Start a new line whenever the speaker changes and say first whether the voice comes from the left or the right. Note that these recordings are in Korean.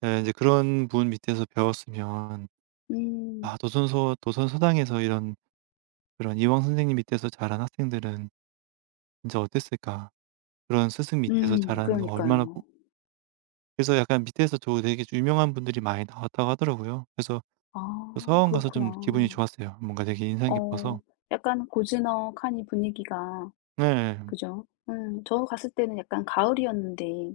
right: 네 인제 그런 분 밑에서 배웠으면 아
left: 음.
right: 도산서원 도선서당에서 이런 그런 이황 선생님 밑에서 자란 학생들은 진짜 어땠을까? 그런 스승 밑에서
left: 음.
right: 자라는 거 얼마나 부
left: 그러니까요.
right: 그래서 약간 밑에서 저 되게 유명한 분들이 많이 나왔다고 하더라고요. 그래서 그
left: 아.
right: 서원 가서 좀 기분이
left: 그렇구나.
right: 좋았어요. 뭔가 되게 인상
left: 어.
right: 깊어서
left: 약간 고즈넉하니 분위기가
right: 네 예 헴.
left: 그죠? 음. 저 갔을 때는 약간 가을이었는데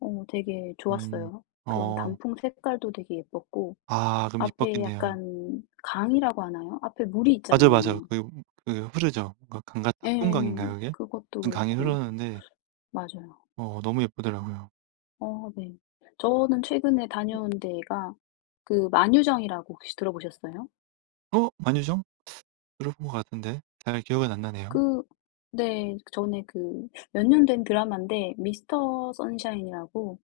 left: 어 되게
right: 음.
left: 좋았어요. 그런
right: 어.
left: 단풍 색깔도 되게 예뻤고
right: 아 그럼
left: 앞에
right: 이뻤겠네요.
left: 약간 강이라고 하나요? 앞에 물이
right: 맞아요, 맞아요.
left: 있잖아요.
right: 그 음 그 흐르죠. 뭔가 강 같아
left: 예.
right: 낙동강인가요 그게?
left: 그것도
right: 무슨 강이
left: 그렇고.
right: 흐르는데
left: 맞아요.
right: 어 너무 예쁘더라고요.
left: 어 네. 저는 최근에 다녀온 데가 그 만휴정이라고 혹시 들어보셨어요?
right: 어 만휴정? 들어본 것 같은데 잘 기억은 안 나네요.
left: 그 그 네. 전에 그 몇 년 된 드라마인데 미스터 선샤인이라고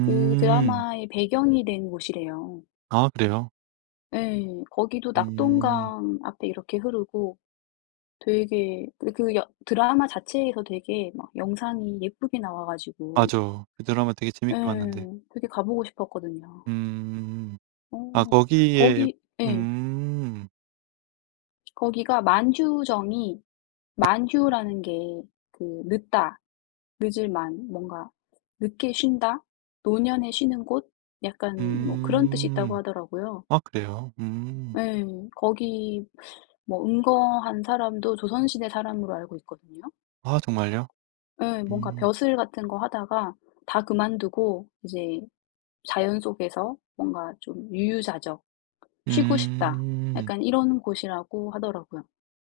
left: 그 드라마의 배경이 된 곳이래요.
right: 아 그래요?
left: 예. 거기도
right: 음.
left: 낙동강 앞에 이렇게 흐르고 되게 그 그 여 드라마 자체에서 되게 막 영상이 예쁘게 나와 가지고
right: 맞아요. 그 드라마 되게
left: 예.
right: 재밌게 봤는데.
left: 되게 가 보고 싶었거든요.
right: 음. 아
left: 어.
right: 거기에
left: 거기 예.
right: 음.
left: 거기가 만휴정이 만휴라는 게 그 늦다 늦을 만 뭔가 늦게 쉰다. 노년에 쉬는 곳. 약간 뭐 그런 뜻이 있다고
right: 음.
left: 하더라고요.
right: 아 그래요? 음.
left: 예. 거기 뭐 은거한 사람도 조선시대 사람으로 알고 있거든요.
right: 아 정말요?
left: 예. 뭔가
right: 음.
left: 벼슬 같은 거 하다가 다 그만두고 이제 자연 속에서 뭔가 좀 유유자적 쉬고 싶다
right: 음.
left: 약간 이런 곳이라고 하더라고요.